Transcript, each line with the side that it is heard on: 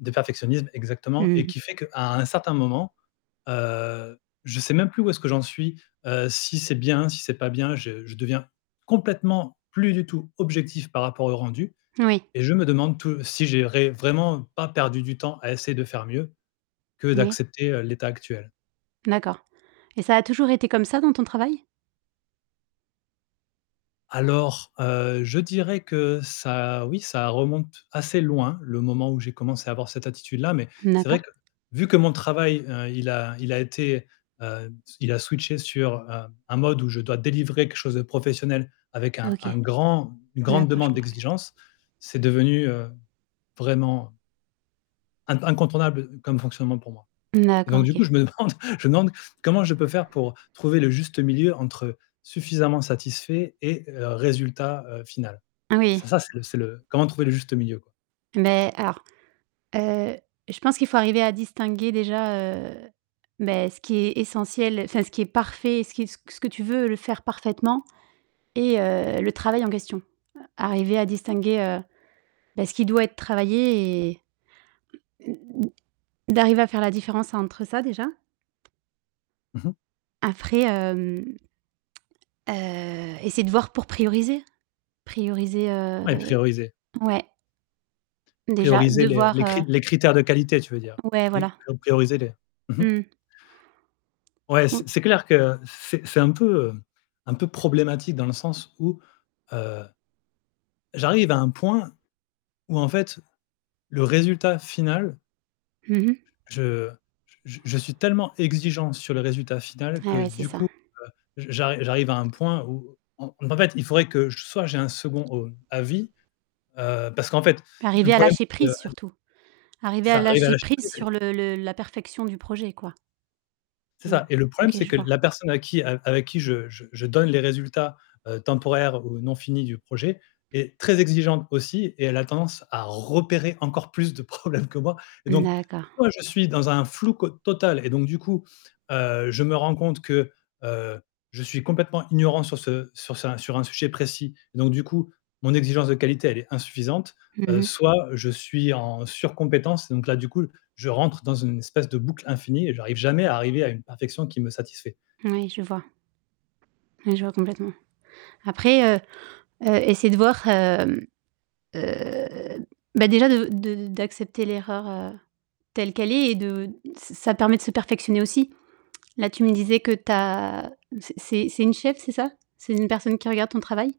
left: De perfectionnisme, exactement,
right: Mmh
left: et
right: mh.
left: qui fait qu'à un certain moment, heu, je sais même plus où est-ce que j'en suis. Heu, si c'est bien, si c'est pas bien, je je deviens complètement plus du tout objectif par rapport au rendu
right: Oui.
left: et je me demande tou si j'ai ré vraiment pas perdu du temps à essayer de faire mieux que
right: Ouais.
left: d'accepter, heu, l'état actuel.
right: D'accord, et ça a toujours été comme ça dans ton travail?
left: Alors, heu, je dirais que ça oui, ça remonte assez loin le moment où j'ai commencé à avoir cette attitude là, mais
right: N
left: c'est vrai
right: d'accord.
left: que, vu que mon travail, heu, il a il a été, heu, s il a switché sur, heu, un mode où je dois délivrer quelque chose de professionnel avec un
right: OK.
left: un grand une grande
right: D'accord, je
left: demande
right: comprends mieux.
left: d'exigence, c'est devenu, heu, vraiment in incontournable, heu, comme fonctionnement pour moi,
right: N d'accord
left: donc du
right: OK.
left: coup, je me demande je me demande: «Comment je peux faire pour trouver le juste milieu entre suffisamment satisfait et résultat, heu, final?»
right: Oui.
left: ça ça, c'est le c'est le, comment trouver le juste milieu, quoi?
right: Mais alors, heu, je pense qu'il faut arriver à distinguer déjà, heu, beh, ce qui est essentiel, enfin ce qui est parfait et ce qui est ce q ce que tu veux le faire parfaitement et heu, le travail en question. Arriver à distinguer, heu, bah, ce qui doit être travaillé et d'arriver à faire la différence entre ça déjà.
left: Mmh mh.
right: Après, hem heu, essayer de voir pour prioriser, prioriser,
left: Ouais,
right: heu
left: prioriser.
right: ouais Déjà
left: Prioriser
right: de
left: les
right: voir,
left: les
right: heu
left: cri les critères de qualité, tu veux dire.
right: Ouais
left: Oui,
right: voilà.
left: prio prioriser les mmh mh.
right: Mmh.
left: Ouais, c'est
right: Mmh.
left: c'est clair que c c'est c'est un peu, hem, un peu problématique dans le sens où, heu j'arrive à un point où en fait le résultat final
right: Mmh mh.
left: j je j je je suis tellement exigeant sur le résultat final
right: Eh
left: que
right: ouais, c'est
left: du
right: ça.
left: coup, heu, j j'arri j'arrive à un point où en donc en fait, il faudrait que j soit j'ai un 2nd, heu, avis, heu, parce qu'en fait, l le
right: Arriver à
left: problème,
right: lâcher
left: c'est que
right: prise
left: aller
right: surtout. Arriver à
left: ça arrive à
right: lâcher
left: lâcher prise
right: prise
left: et
right: sur le le la perfection du projet, quoi.
left: C'est
right: Mmh,
left: ça et le problème,
right: OK,
left: c'est
right: je
left: que
right: vois.
left: la personne à qui a avec qui je je je donne les résultats, heu, temporaires ou non finis du projet est très exigeante aussi, et elle a tendance à repérer encore plus de problèmes que moi, et
right: Mmh
left: donc, si
right: d'accord.
left: moi, je suis dans un flou co total et donc, du coup, heu, je me rends compte que, heu, je suis complètement ignorant sur ce sur sa sur un sujet précis, donc, du coup, mon exigence de qualité, elle est insuffisante.
right: Mmh
left: Heu,
right: mh.
left: soit, heu, je suis en sur-compétence, donc là, du coup, je rentre dans une espèce de boucle infinie et j'arrive jamais à arriver à une perfection qui me satisfait.
right: Oui je vois Ouais, je vois complètement. Après, heu, heu, essaie de voir, hem, heu, bah, déjà de de d'accepter l'erreur, heu, telle qu'elle est et de d ç ç ça permet de se perfectionner aussi. Là tu me disais que tu as c'est c'est c'est une cheffe c'est ça? C'est une personne qui regarde ton travail?